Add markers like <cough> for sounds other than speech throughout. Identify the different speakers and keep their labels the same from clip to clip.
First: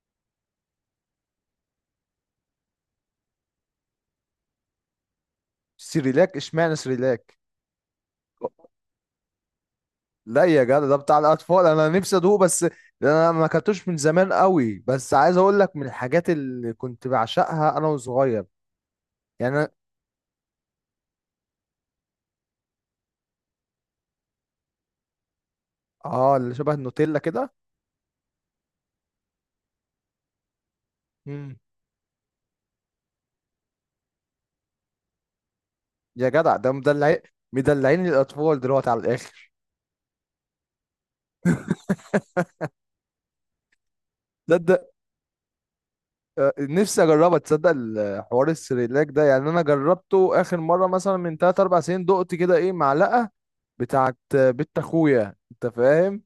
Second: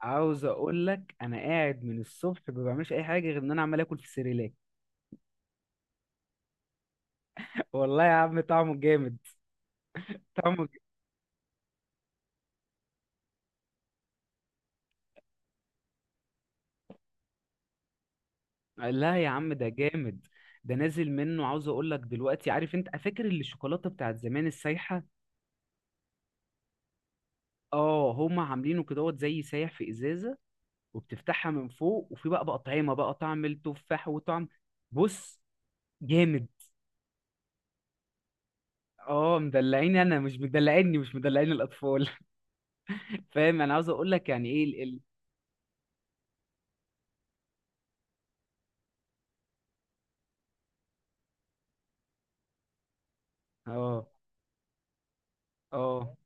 Speaker 1: عاوز اقول لك انا قاعد من الصبح ما بعملش اي حاجه غير ان انا عمال اكل في سيريلاك.
Speaker 2: سريلاك، اشمعنى سريلاك؟
Speaker 1: <laughs> والله يا عم طعمه جامد.
Speaker 2: لا يا
Speaker 1: طعمه ج...
Speaker 2: جدع، ده بتاع الاطفال. انا نفسي ادوقه بس. ده انا ما اكلتوش من زمان قوي، بس عايز اقول لك، من الحاجات اللي كنت بعشقها انا وصغير.
Speaker 1: لا يا عم
Speaker 2: يعني
Speaker 1: ده
Speaker 2: أنا-
Speaker 1: جامد. ده نازل منه. عاوز اقول لك دلوقتي، عارف انت فاكر اللي الشوكولاته بتاعت زمان السايحه؟
Speaker 2: اه، اللي شبه النوتيلا كده.
Speaker 1: اه، هما عاملينه كدهوت زي سايح في ازازه، وبتفتحها
Speaker 2: مم.
Speaker 1: من فوق، وفي بقى طعمه بقى طعم التفاح وطعم. بص،
Speaker 2: يا
Speaker 1: جامد.
Speaker 2: جدع، ده مدلعين الاطفال دلوقتي على
Speaker 1: اه،
Speaker 2: الاخر.
Speaker 1: مدلعيني، انا مش مدلعيني، مش مدلعين الاطفال. <laughs> فاهم. انا عاوز اقول لك يعني
Speaker 2: ده
Speaker 1: ايه
Speaker 2: ده آه، نفسي اجربها. تصدق حوار السريلاك ده؟ يعني انا جربته اخر مره مثلا من 3 4 سنين. دقت كده ايه معلقه
Speaker 1: اه
Speaker 2: بتاعت بنت اخويا، انت
Speaker 1: اه
Speaker 2: فاهم.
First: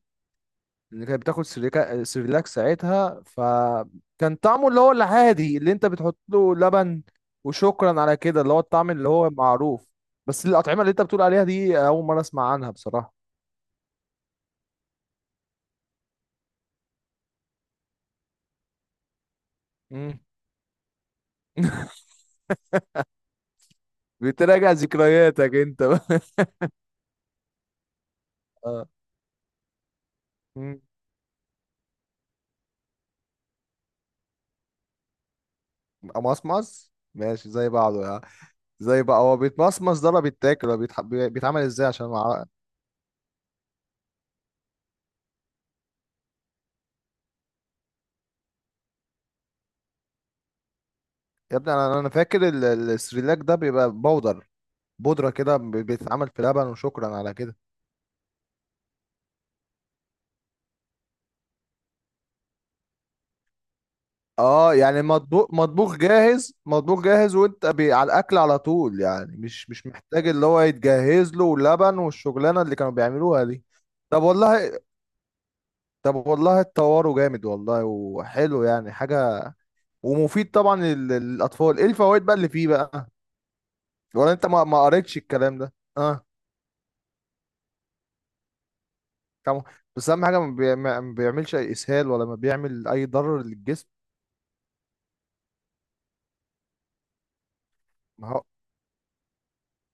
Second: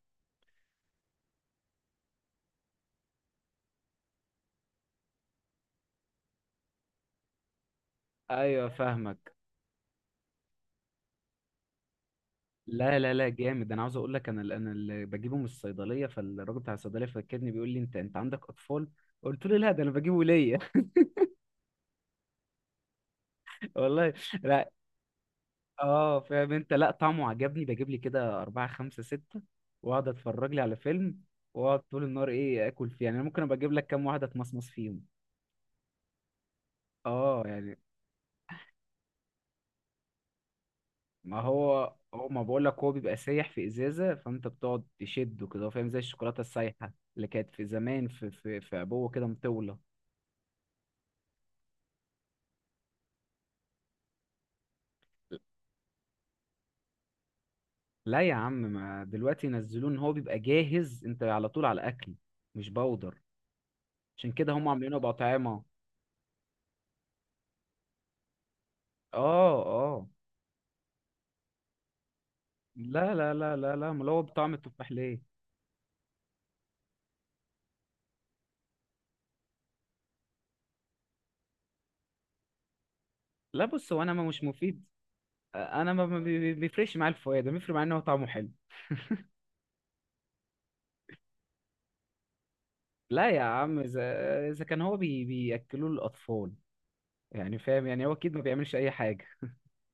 Speaker 2: اللي كانت بتاخد سيريلاك ساعتها. فكان طعمه اللي هو العادي، اللي انت بتحط له لبن وشكرا على كده، اللي هو
Speaker 1: ايوه،
Speaker 2: الطعم اللي هو
Speaker 1: فاهمك.
Speaker 2: معروف. بس الأطعمة اللي انت بتقول عليها دي أول مرة أسمع عنها
Speaker 1: لا لا
Speaker 2: بصراحة.
Speaker 1: لا جامد. انا عاوز اقول لك، انا اللي بجيبه من الصيدليه، فالراجل بتاع الصيدليه فكرني بيقول لي انت عندك اطفال؟ قلت له لا، ده انا
Speaker 2: مم.
Speaker 1: بجيبه ليا.
Speaker 2: <laughs>
Speaker 1: <laughs> والله. لا
Speaker 2: بتراجع ذكرياتك انت
Speaker 1: اه،
Speaker 2: بقى.
Speaker 1: فاهم انت. لا، طعمه عجبني، بجيب لي كده اربعه
Speaker 2: <laughs> اه.
Speaker 1: خمسه سته واقعد اتفرج لي على
Speaker 2: مم.
Speaker 1: فيلم، واقعد طول النهار ايه اكل فيه. يعني انا ممكن ابقى اجيب لك كام واحده اتمصمص فيهم.
Speaker 2: مصمص،
Speaker 1: اه
Speaker 2: ماشي، زي
Speaker 1: يعني.
Speaker 2: بعضه يعني. زي بقى هو بيتمصمص ده، ولا بيتاكل، ولا
Speaker 1: ما
Speaker 2: بيتعمل ازاي
Speaker 1: هو
Speaker 2: عشان
Speaker 1: هو ما بقول لك، هو بيبقى سايح في ازازه، فانت بتقعد تشده كده، فاهم؟ زي الشوكولاته السايحه اللي كانت في زمان، في في عبوه كده مطوله.
Speaker 2: يا ابني، انا فاكر السريلاك ده بيبقى بودر. بودرة كده بيتعمل في لبن وشكرا على كده.
Speaker 1: لا يا عم، ما دلوقتي ينزلوه ان هو بيبقى جاهز، انت على طول على اكل، مش بودر. عشان كده هم
Speaker 2: اه،
Speaker 1: عاملينه
Speaker 2: يعني مطبوخ
Speaker 1: بأطعمة.
Speaker 2: مطبوخ جاهز، مطبوخ جاهز، وانت بي على الاكل على طول. يعني
Speaker 1: اه
Speaker 2: مش
Speaker 1: اه.
Speaker 2: محتاج اللي هو يتجهز له ولبن والشغلانه اللي كانوا
Speaker 1: لا لا
Speaker 2: بيعملوها
Speaker 1: لا
Speaker 2: دي.
Speaker 1: لا لا، امال هو
Speaker 2: طب
Speaker 1: بطعم
Speaker 2: والله.
Speaker 1: التفاح ليه؟
Speaker 2: طب والله، اتطوروا جامد والله، وحلو يعني حاجه. ومفيد طبعا للاطفال. ايه الفوائد بقى اللي فيه بقى؟
Speaker 1: لا بص، هو انا ما
Speaker 2: ولا
Speaker 1: مش
Speaker 2: انت ما
Speaker 1: مفيد.
Speaker 2: قريتش الكلام ده؟
Speaker 1: انا ما ما
Speaker 2: اه.
Speaker 1: بي- بي- بيفرقش معايا الفوائد، بيفرق معايا ان هو طعمه حلو.
Speaker 2: طبعا. بس اهم حاجه ما بيعملش اي اسهال، ولا ما بيعمل اي
Speaker 1: لا يا
Speaker 2: ضرر
Speaker 1: عم،
Speaker 2: للجسم.
Speaker 1: اذا كان هو بياكلوه للاطفال يعني، فاهم؟ يعني هو
Speaker 2: ما
Speaker 1: اكيد ما
Speaker 2: هو
Speaker 1: بيعملش اي حاجه.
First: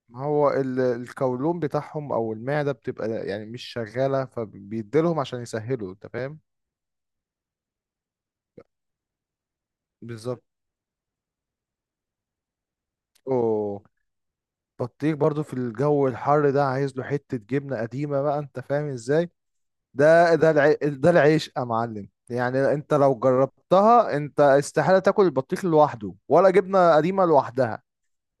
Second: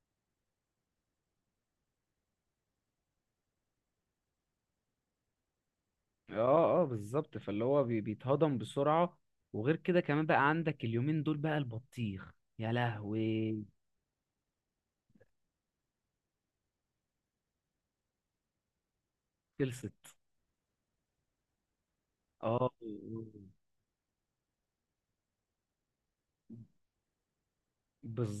Speaker 2: ما هو القولون بتاعهم او المعده بتبقى يعني مش شغاله، فبيديلهم عشان يسهلوا، انت فاهم.
Speaker 1: اه اه، بالظبط. فاللي هو بيتهضم بسرعه. وغير كده كمان
Speaker 2: بالظبط.
Speaker 1: بقى، عندك اليومين دول بقى البطيخ. يا لهوي،
Speaker 2: اوه، بطيخ برضو في الجو الحر ده عايز له حته جبنه قديمه بقى، انت فاهم ازاي.
Speaker 1: خلصت.
Speaker 2: ده العيش يا معلم.
Speaker 1: اه،
Speaker 2: يعني انت لو جربتها، انت استحاله تاكل البطيخ لوحده ولا جبنه قديمه لوحدها.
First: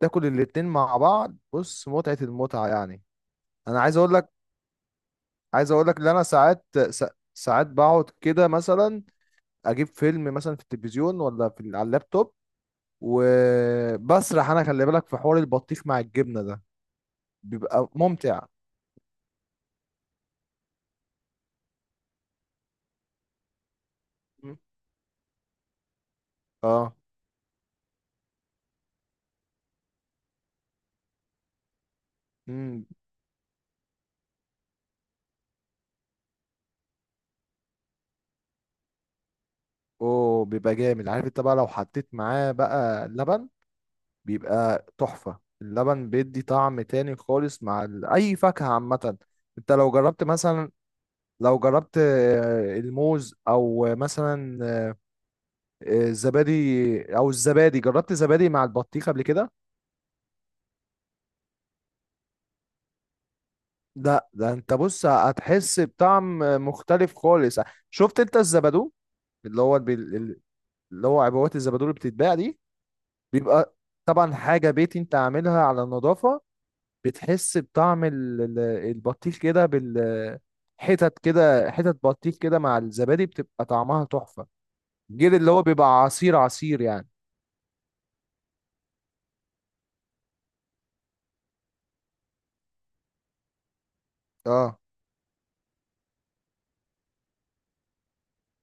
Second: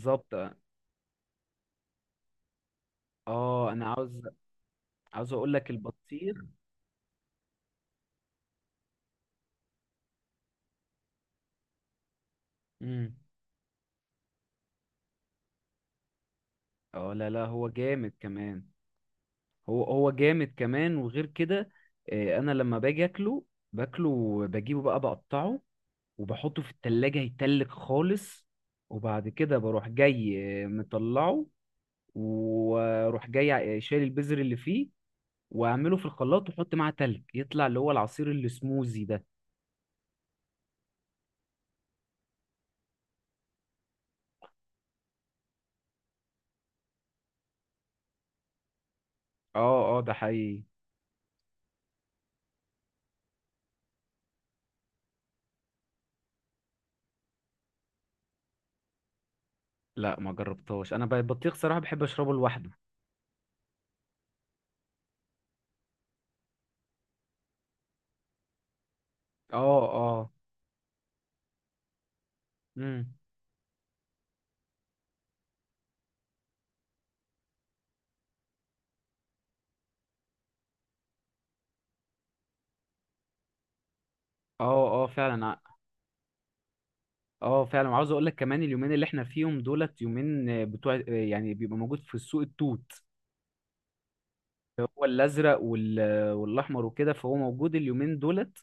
Speaker 2: تاكل الاتنين مع بعض، بص، متعه المتعه يعني.
Speaker 1: اه،
Speaker 2: انا
Speaker 1: انا
Speaker 2: عايز اقول لك،
Speaker 1: عاوز اقول لك
Speaker 2: ان انا
Speaker 1: البطيخ.
Speaker 2: ساعات، سا- ساعات بقعد كده مثلا، اجيب فيلم مثلا في التلفزيون ولا في على اللابتوب.
Speaker 1: امم،
Speaker 2: وبسرح انا، خلي بالك، في حوار البطيخ مع الجبنه ده.
Speaker 1: اه، لا لا، هو
Speaker 2: بيبقى
Speaker 1: جامد
Speaker 2: ممتع.
Speaker 1: كمان. هو جامد كمان، وغير كده انا لما باجي اكله، باكله،
Speaker 2: مم.
Speaker 1: بجيبه بقى بقطعه، وبحطه في
Speaker 2: اه.
Speaker 1: التلاجة يتلج خالص. وبعد كده بروح جاي مطلعه،
Speaker 2: امم.
Speaker 1: واروح جاي شايل البذر اللي فيه، واعمله في الخلاط واحط معاه تلج، يطلع اللي هو العصير اللي سموزي ده.
Speaker 2: اوه، بيبقى جامد. عارف انت بقى، لو حطيت معاه بقى لبن، بيبقى تحفة. اللبن بيدي طعم تاني خالص مع اي فاكهة عامة. انت لو
Speaker 1: اه اه، ده
Speaker 2: جربت
Speaker 1: حقيقي.
Speaker 2: مثلا، لو جربت آه، الموز، او مثلا الزبادي، جربت زبادي مع البطيخ قبل كده؟
Speaker 1: لا ما جربتهاش، انا بقى البطيخ صراحه بحب اشربه لوحده.
Speaker 2: لا ده، انت بص، هتحس بطعم مختلف خالص. شفت انت الزبادو، اللي هو
Speaker 1: اه اه
Speaker 2: بال- اللي هو عبوات الزبادو اللي بتتباع دي،
Speaker 1: امم
Speaker 2: بيبقى طبعا حاجة بيتي انت عاملها على النظافة. بتحس بطعم البطيخ كده بالحتت كده، حتت بطيخ كده مع الزبادي، بتبقى طعمها تحفة.
Speaker 1: اه اه
Speaker 2: غير
Speaker 1: فعلا
Speaker 2: اللي هو بيبقى عصير، عصير يعني.
Speaker 1: اه فعلا. وعاوز اقول لك كمان، اليومين اللي احنا فيهم دولت، يومين بتوع يعني بيبقى موجود في السوق التوت،
Speaker 2: اه.
Speaker 1: هو الازرق والاحمر وكده، فهو موجود اليومين دولت.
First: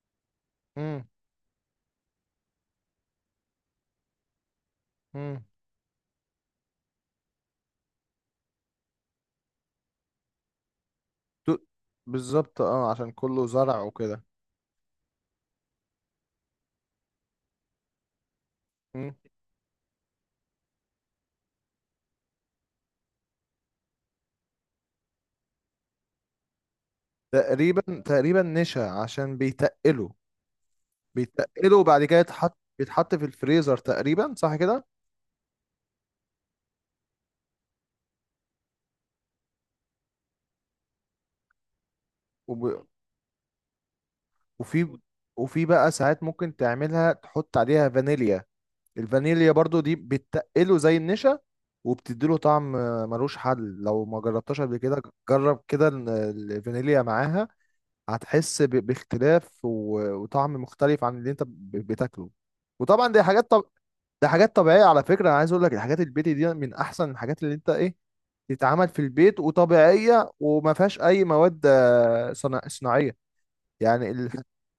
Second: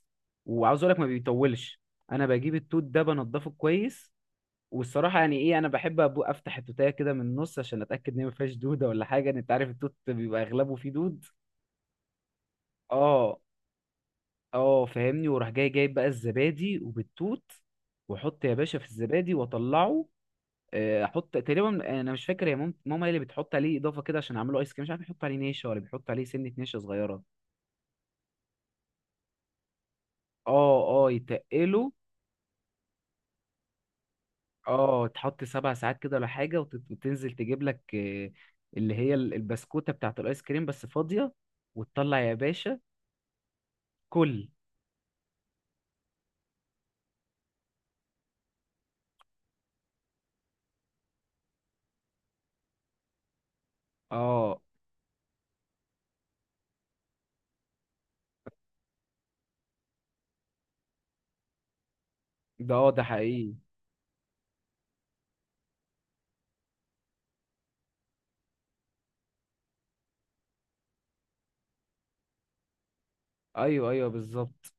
Speaker 1: وعاوز اقول لك
Speaker 2: امم.
Speaker 1: ما بيطولش. انا بجيب التوت ده بنضفه كويس، والصراحه يعني
Speaker 2: امم.
Speaker 1: ايه، انا بحب أبو افتح التوتايه كده من النص عشان اتاكد ان هي ما فيهاش دوده ولا حاجه، إن انت عارف التوت بيبقى اغلبه فيه دود.
Speaker 2: بالظبط، اه، عشان
Speaker 1: اه
Speaker 2: كله زرع وكده.
Speaker 1: اه، فاهمني. وراح جاي جايب بقى الزبادي وبالتوت، واحط يا باشا في
Speaker 2: مم.
Speaker 1: الزبادي واطلعه. احط تقريبا، انا مش فاكر، يا ماما هي اللي بتحط عليه اضافه كده عشان اعمله ايس كريم، مش عارف يحط عليه نشا ولا بيحط عليه سنه نشا صغيره.
Speaker 2: تقريبا، تقريبا نشا، عشان بيتقله.
Speaker 1: اه اه،
Speaker 2: بيتقلوا.
Speaker 1: يتقله.
Speaker 2: وبعد كده بيتحط في الفريزر، تقريبا صح كده.
Speaker 1: اه، تحط 7 ساعات كده ولا حاجه وتنزل تجيب لك اللي هي البسكوته بتاعت الايس كريم بس فاضيه، وتطلع يا باشا
Speaker 2: وب...
Speaker 1: كل.
Speaker 2: وفي وفي بقى ساعات ممكن تعملها تحط عليها فانيليا. الفانيليا برضو دي بتقله زي النشا، وبتديله طعم، ملوش حل لو ما
Speaker 1: اه.
Speaker 2: جربتهاش قبل كده. جرب كده الفانيليا معاها. هتحس باختلاف وطعم مختلف عن اللي انت بتاكله.
Speaker 1: ده
Speaker 2: وطبعا دي حاجات،
Speaker 1: حقيقي.
Speaker 2: ده حاجات طبيعية، على فكرة. أنا عايز أقول لك، الحاجات البيتي دي من أحسن الحاجات اللي أنت إيه، تتعمل في البيت، وطبيعية، وما فيهاش أي مواد صناعية.
Speaker 1: ايوه ايوه،
Speaker 2: يعني
Speaker 1: بالظبط.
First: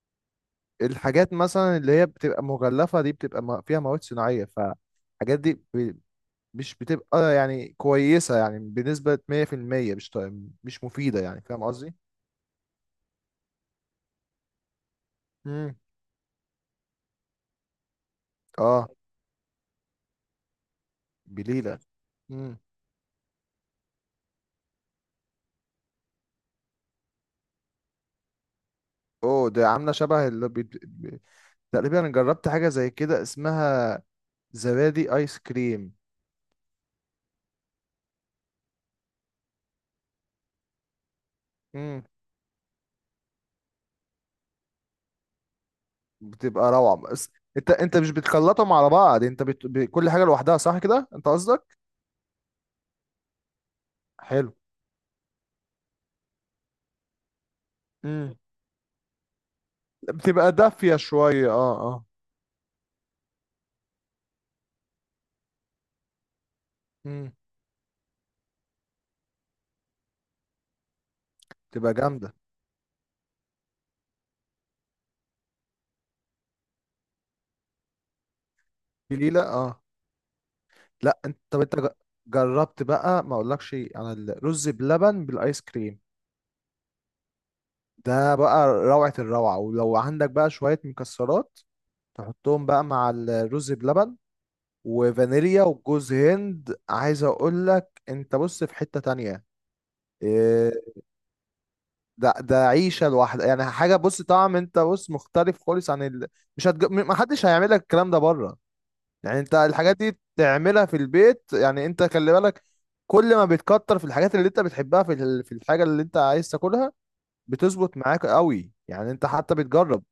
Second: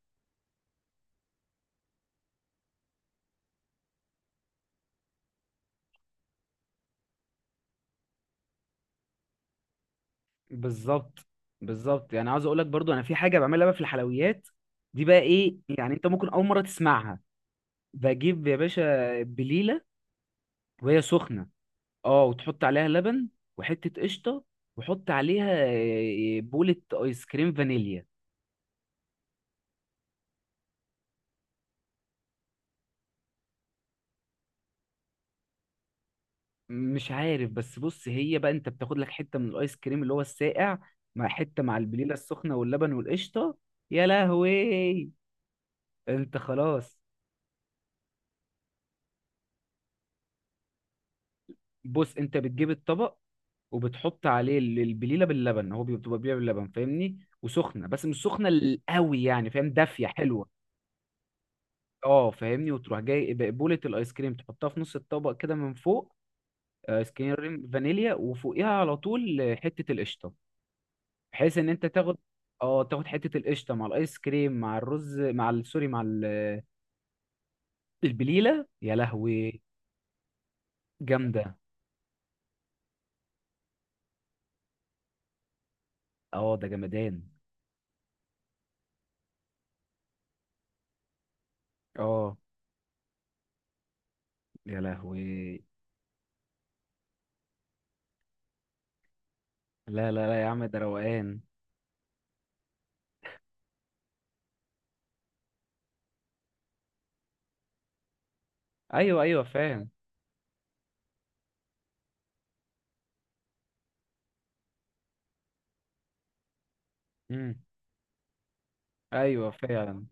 Speaker 2: الحاجات مثلا اللي هي بتبقى مغلفة دي بتبقى فيها مواد صناعية، فالحاجات دي مش بتبقى يعني كويسة، يعني بنسبة 100% مش مش مفيدة،
Speaker 1: بالظبط
Speaker 2: يعني فاهم قصدي؟
Speaker 1: بالظبط يعني. عاوز اقول لك برضو، انا في حاجه بعملها بقى في الحلويات دي بقى ايه،
Speaker 2: امم.
Speaker 1: يعني انت ممكن اول مره تسمعها. بجيب يا
Speaker 2: اه.
Speaker 1: باشا بليله وهي سخنه.
Speaker 2: بليلة.
Speaker 1: اه،
Speaker 2: امم.
Speaker 1: وتحط عليها لبن وحته قشطه، وحط عليها بولة ايس كريم فانيليا.
Speaker 2: اوه، ده عاملة شبه اللي تقريبا أنا جربت حاجة زي كده اسمها زبادي ايس كريم.
Speaker 1: مش عارف، بس بص، هي بقى انت بتاخد لك حته من الايس كريم اللي هو الساقع، مع حته مع
Speaker 2: مم.
Speaker 1: البليله السخنه واللبن والقشطه. يا لهوي. انت
Speaker 2: بتبقى روعة
Speaker 1: خلاص.
Speaker 2: بس. انت مش بتخلطهم على بعض، انت كل حاجة لوحدها، صح كده انت قصدك؟
Speaker 1: بص، انت بتجيب الطبق وبتحط
Speaker 2: حلو.
Speaker 1: عليه البليله باللبن، هو بيبقى بليله باللبن فاهمني، وسخنه، بس مش
Speaker 2: امم.
Speaker 1: سخنه قوي يعني، فاهم؟ دافيه حلوه.
Speaker 2: بتبقى دافية شوية، اه. اه.
Speaker 1: اه، فاهمني. وتروح جاي بقبوله الايس كريم تحطها في نص الطبق كده من فوق، ايس
Speaker 2: امم.
Speaker 1: كريم فانيليا، وفوقيها على طول حته القشطه، بحيث ان انت
Speaker 2: بتبقى
Speaker 1: تاخد
Speaker 2: جامدة.
Speaker 1: اه تاخد حته القشطه مع الايس كريم مع الرز مع سوري، مع البليله. يا
Speaker 2: بليلة،
Speaker 1: لهوي،
Speaker 2: اه. لا انت،
Speaker 1: جامده.
Speaker 2: طب انت جربت بقى، ما اقولكش انا، الرز بلبن بالايس كريم؟
Speaker 1: اه، ده جمدان.
Speaker 2: ده بقى روعة الروعة. ولو عندك بقى شوية مكسرات،
Speaker 1: اه،
Speaker 2: تحطهم بقى مع الرز بلبن
Speaker 1: يا لهوي.
Speaker 2: وفانيليا وجوز هند. عايز اقولك انت بص، في حتة تانية،
Speaker 1: لا لا لا يا عم،
Speaker 2: آه،
Speaker 1: ده روقان.
Speaker 2: ده عيشه لوحدها، يعني حاجه، بص، طعم انت بص مختلف خالص عن مش هتج... م- ما حدش هيعمل لك الكلام ده بره.
Speaker 1: ايوه
Speaker 2: يعني
Speaker 1: ايوه،
Speaker 2: انت
Speaker 1: فاهم.
Speaker 2: الحاجات دي تعملها في البيت. يعني انت خلي بالك، كل ما بتكتر في الحاجات اللي انت بتحبها في في الحاجه اللي انت عايز تاكلها،
Speaker 1: إمم.
Speaker 2: بتظبط معاك قوي. يعني انت
Speaker 1: ايوه،
Speaker 2: حتى بتجرب،
Speaker 1: فعلا.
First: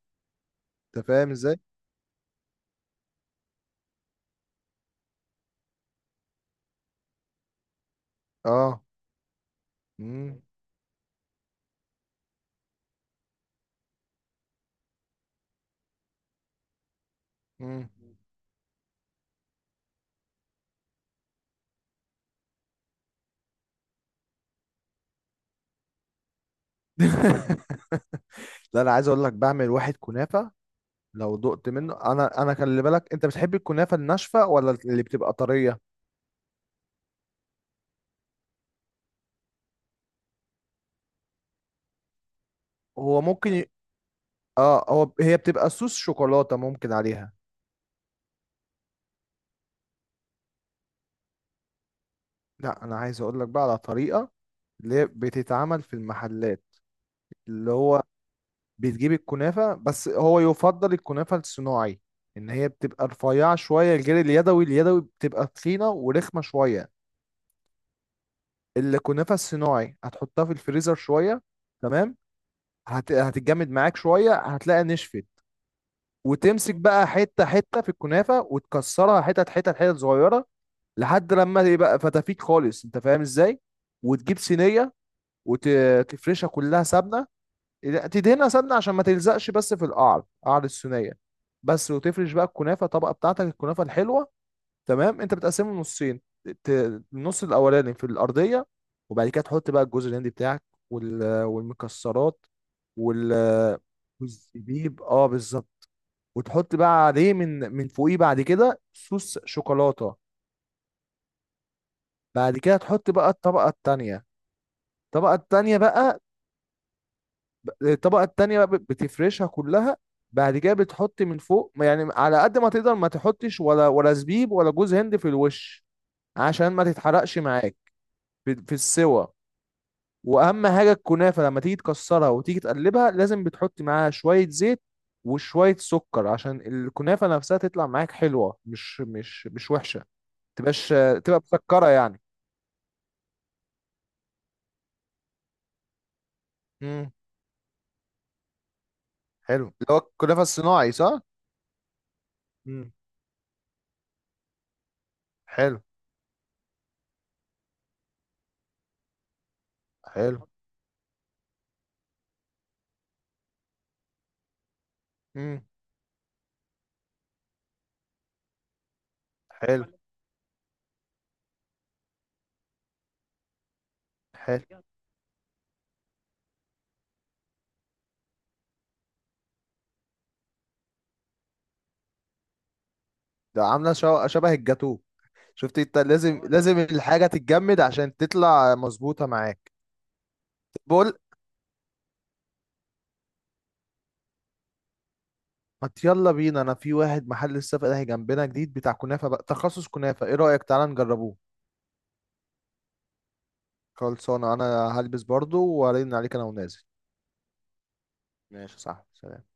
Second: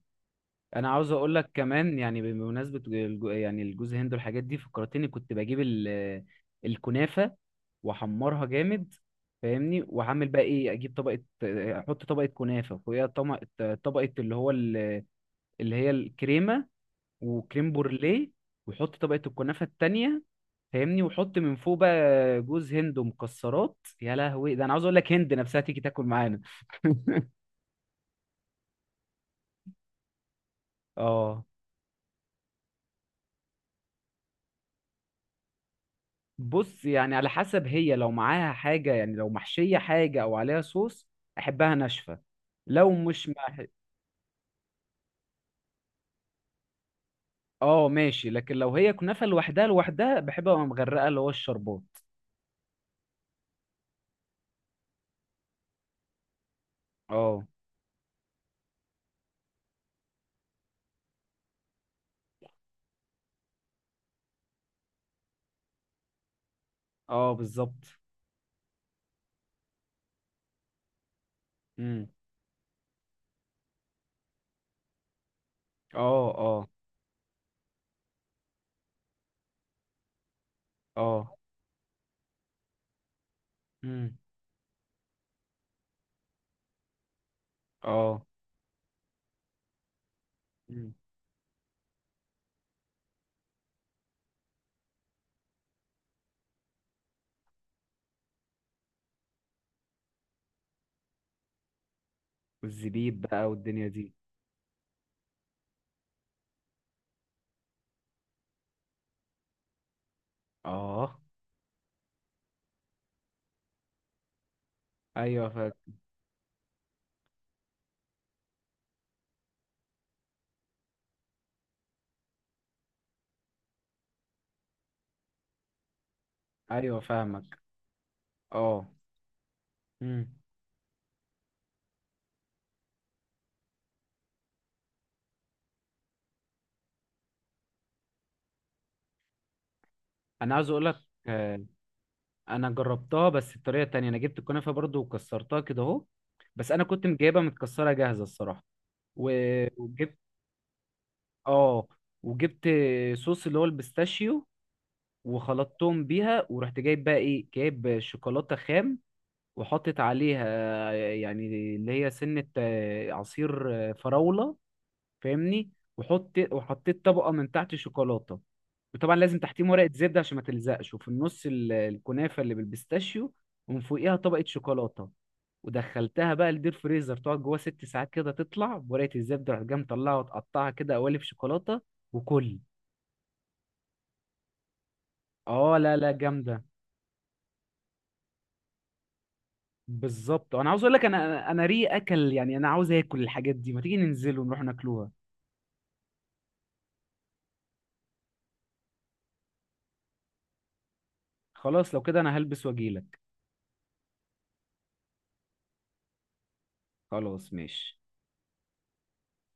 Speaker 1: انا
Speaker 2: انت
Speaker 1: عاوز
Speaker 2: فاهم
Speaker 1: اقول لك
Speaker 2: ازاي.
Speaker 1: كمان، يعني بمناسبه يعني الجوز هند والحاجات دي فكرتني، كنت بجيب الكنافه واحمرها
Speaker 2: اه.
Speaker 1: جامد فاهمني، واعمل بقى
Speaker 2: امم.
Speaker 1: ايه، اجيب طبقه، احط طبقه كنافه، فوقيها طبقه اللي هي الكريمه وكريم
Speaker 2: امم.
Speaker 1: بورليه، واحط طبقه الكنافه التانية فاهمني، واحط من فوق بقى جوز هند ومكسرات. يا لهوي، ده انا عاوز اقول لك هند نفسها تيجي تاكل معانا. <laughs>
Speaker 2: <laughs> لا، انا عايز اقول لك، بعمل واحد كنافه لو
Speaker 1: اه،
Speaker 2: دقت منه. انا خلي بالك، انت بتحب الكنافه الناشفه ولا اللي بتبقى طريه؟
Speaker 1: بص يعني على حسب، هي لو معاها حاجة يعني، لو محشية حاجة أو عليها صوص، أحبها ناشفة. لو
Speaker 2: هو
Speaker 1: مش مع،
Speaker 2: ممكن، اه، هو هي بتبقى صوص شوكولاتة ممكن عليها.
Speaker 1: اه ماشي، لكن لو هي كنافة لوحدها، لوحدها بحبها وهي مغرقة اللي هو الشربات.
Speaker 2: لا، انا عايز اقول لك بقى على طريقة اللي هي بتتعمل في المحلات،
Speaker 1: اه
Speaker 2: اللي هو بتجيب الكنافة، بس هو يفضل الكنافة الصناعي، ان هي بتبقى رفيعة شوية غير اليدوي. اليدوي بتبقى تخينة ورخمة شوية.
Speaker 1: اه، بالظبط.
Speaker 2: الكنافة الصناعي هتحطها في الفريزر شوية،
Speaker 1: امم
Speaker 2: تمام. هتتجمد معاك شوية، هتلاقي نشفت.
Speaker 1: اه اه
Speaker 2: وتمسك بقى حتة حتة في الكنافة، وتكسرها حتت حتت حتت صغيرة، لحد
Speaker 1: اه
Speaker 2: لما يبقى فتافيت خالص، انت فاهم ازاي.
Speaker 1: امم
Speaker 2: وتجيب صينيه، وتفرشها كلها سمنه.
Speaker 1: اه
Speaker 2: تدهنها سمنه عشان ما تلزقش، بس في القعر، قعر
Speaker 1: امم،
Speaker 2: الصينيه بس. وتفرش بقى الكنافه، الطبقه بتاعتك، الكنافه الحلوه، تمام. انت بتقسمه نصين. ت- النص الاولاني في الارضيه. وبعد كده تحط بقى الجوز الهندي بتاعك، والمكسرات،
Speaker 1: والزبيب بقى
Speaker 2: وال
Speaker 1: والدنيا دي.
Speaker 2: والزبيب، اه بالظبط. وتحط بقى عليه من فوقيه بعد كده صوص شوكولاته.
Speaker 1: اه،
Speaker 2: بعد كده تحط بقى الطبقة التانية. الطبقة
Speaker 1: ايوه فاهم.
Speaker 2: التانية بقى الطبقة التانية بقى بتفرشها كلها. بعد كده بتحط من فوق، يعني على قد ما تقدر ما تحطش، ولا زبيب، ولا جوز هند في الوش، عشان ما
Speaker 1: ايوه
Speaker 2: تتحرقش
Speaker 1: فاهمك.
Speaker 2: معاك في
Speaker 1: اه
Speaker 2: السوا.
Speaker 1: امم.
Speaker 2: واهم حاجة، الكنافة لما تيجي تكسرها وتيجي تقلبها، لازم بتحط معاها شوية زيت وشوية سكر، عشان الكنافة نفسها تطلع معاك حلوة، مش وحشة،
Speaker 1: انا عاوز اقول
Speaker 2: تبقاش
Speaker 1: لك،
Speaker 2: تبقى مسكرة يعني.
Speaker 1: انا جربتها بس بطريقه تانية. انا جبت الكنافه برضو وكسرتها كده اهو، بس انا كنت
Speaker 2: امم.
Speaker 1: مجايبها متكسره جاهزه الصراحه.
Speaker 2: حلو،
Speaker 1: و-
Speaker 2: اللي هو
Speaker 1: وجبت
Speaker 2: الكنافه الصناعي، صح.
Speaker 1: اه وجبت
Speaker 2: مم.
Speaker 1: صوص اللي هو البيستاشيو
Speaker 2: حلو.
Speaker 1: وخلطتهم بيها، ورحت جايب بقى ايه، جايب شوكولاته خام وحطت
Speaker 2: حلو.
Speaker 1: عليها، يعني اللي هي سنه عصير فراوله
Speaker 2: امم.
Speaker 1: فاهمني. وحطيت طبقه من تحت شوكولاته، وطبعا لازم تحتيهم
Speaker 2: حلو.
Speaker 1: ورقه زبده عشان ما تلزقش، وفي النص الكنافه اللي بالبيستاشيو، ومن فوقيها طبقه
Speaker 2: حلو.
Speaker 1: شوكولاته. ودخلتها بقى الدير فريزر تقعد جوه 6 ساعات كده، تطلع بورقه الزبده، رحت جاي مطلعها وتقطعها كده قوالب شوكولاته وكل.
Speaker 2: ده عامله شبه الجاتو.
Speaker 1: اه،
Speaker 2: شفت
Speaker 1: لا
Speaker 2: انت،
Speaker 1: لا
Speaker 2: لازم
Speaker 1: جامده.
Speaker 2: لازم الحاجه تتجمد عشان تطلع مظبوطه معاك.
Speaker 1: بالظبط. انا عاوز اقول لك،
Speaker 2: بقول،
Speaker 1: انا ري اكل يعني، انا عاوز اكل الحاجات دي، ما تيجي ننزل ونروح ناكلوها.
Speaker 2: ما ت- يلا بينا، انا في واحد محل لسه فاتح جنبنا جديد بتاع كنافه بقى، تخصص كنافه، ايه رايك، تعالى نجربوه.
Speaker 1: خلاص، لو كده انا هلبس واجيلك.
Speaker 2: خلصانه انا، هلبس برضو وارن عليك انا ونازل.
Speaker 1: خلاص ماشي.
Speaker 2: ماشي، صح، سلام.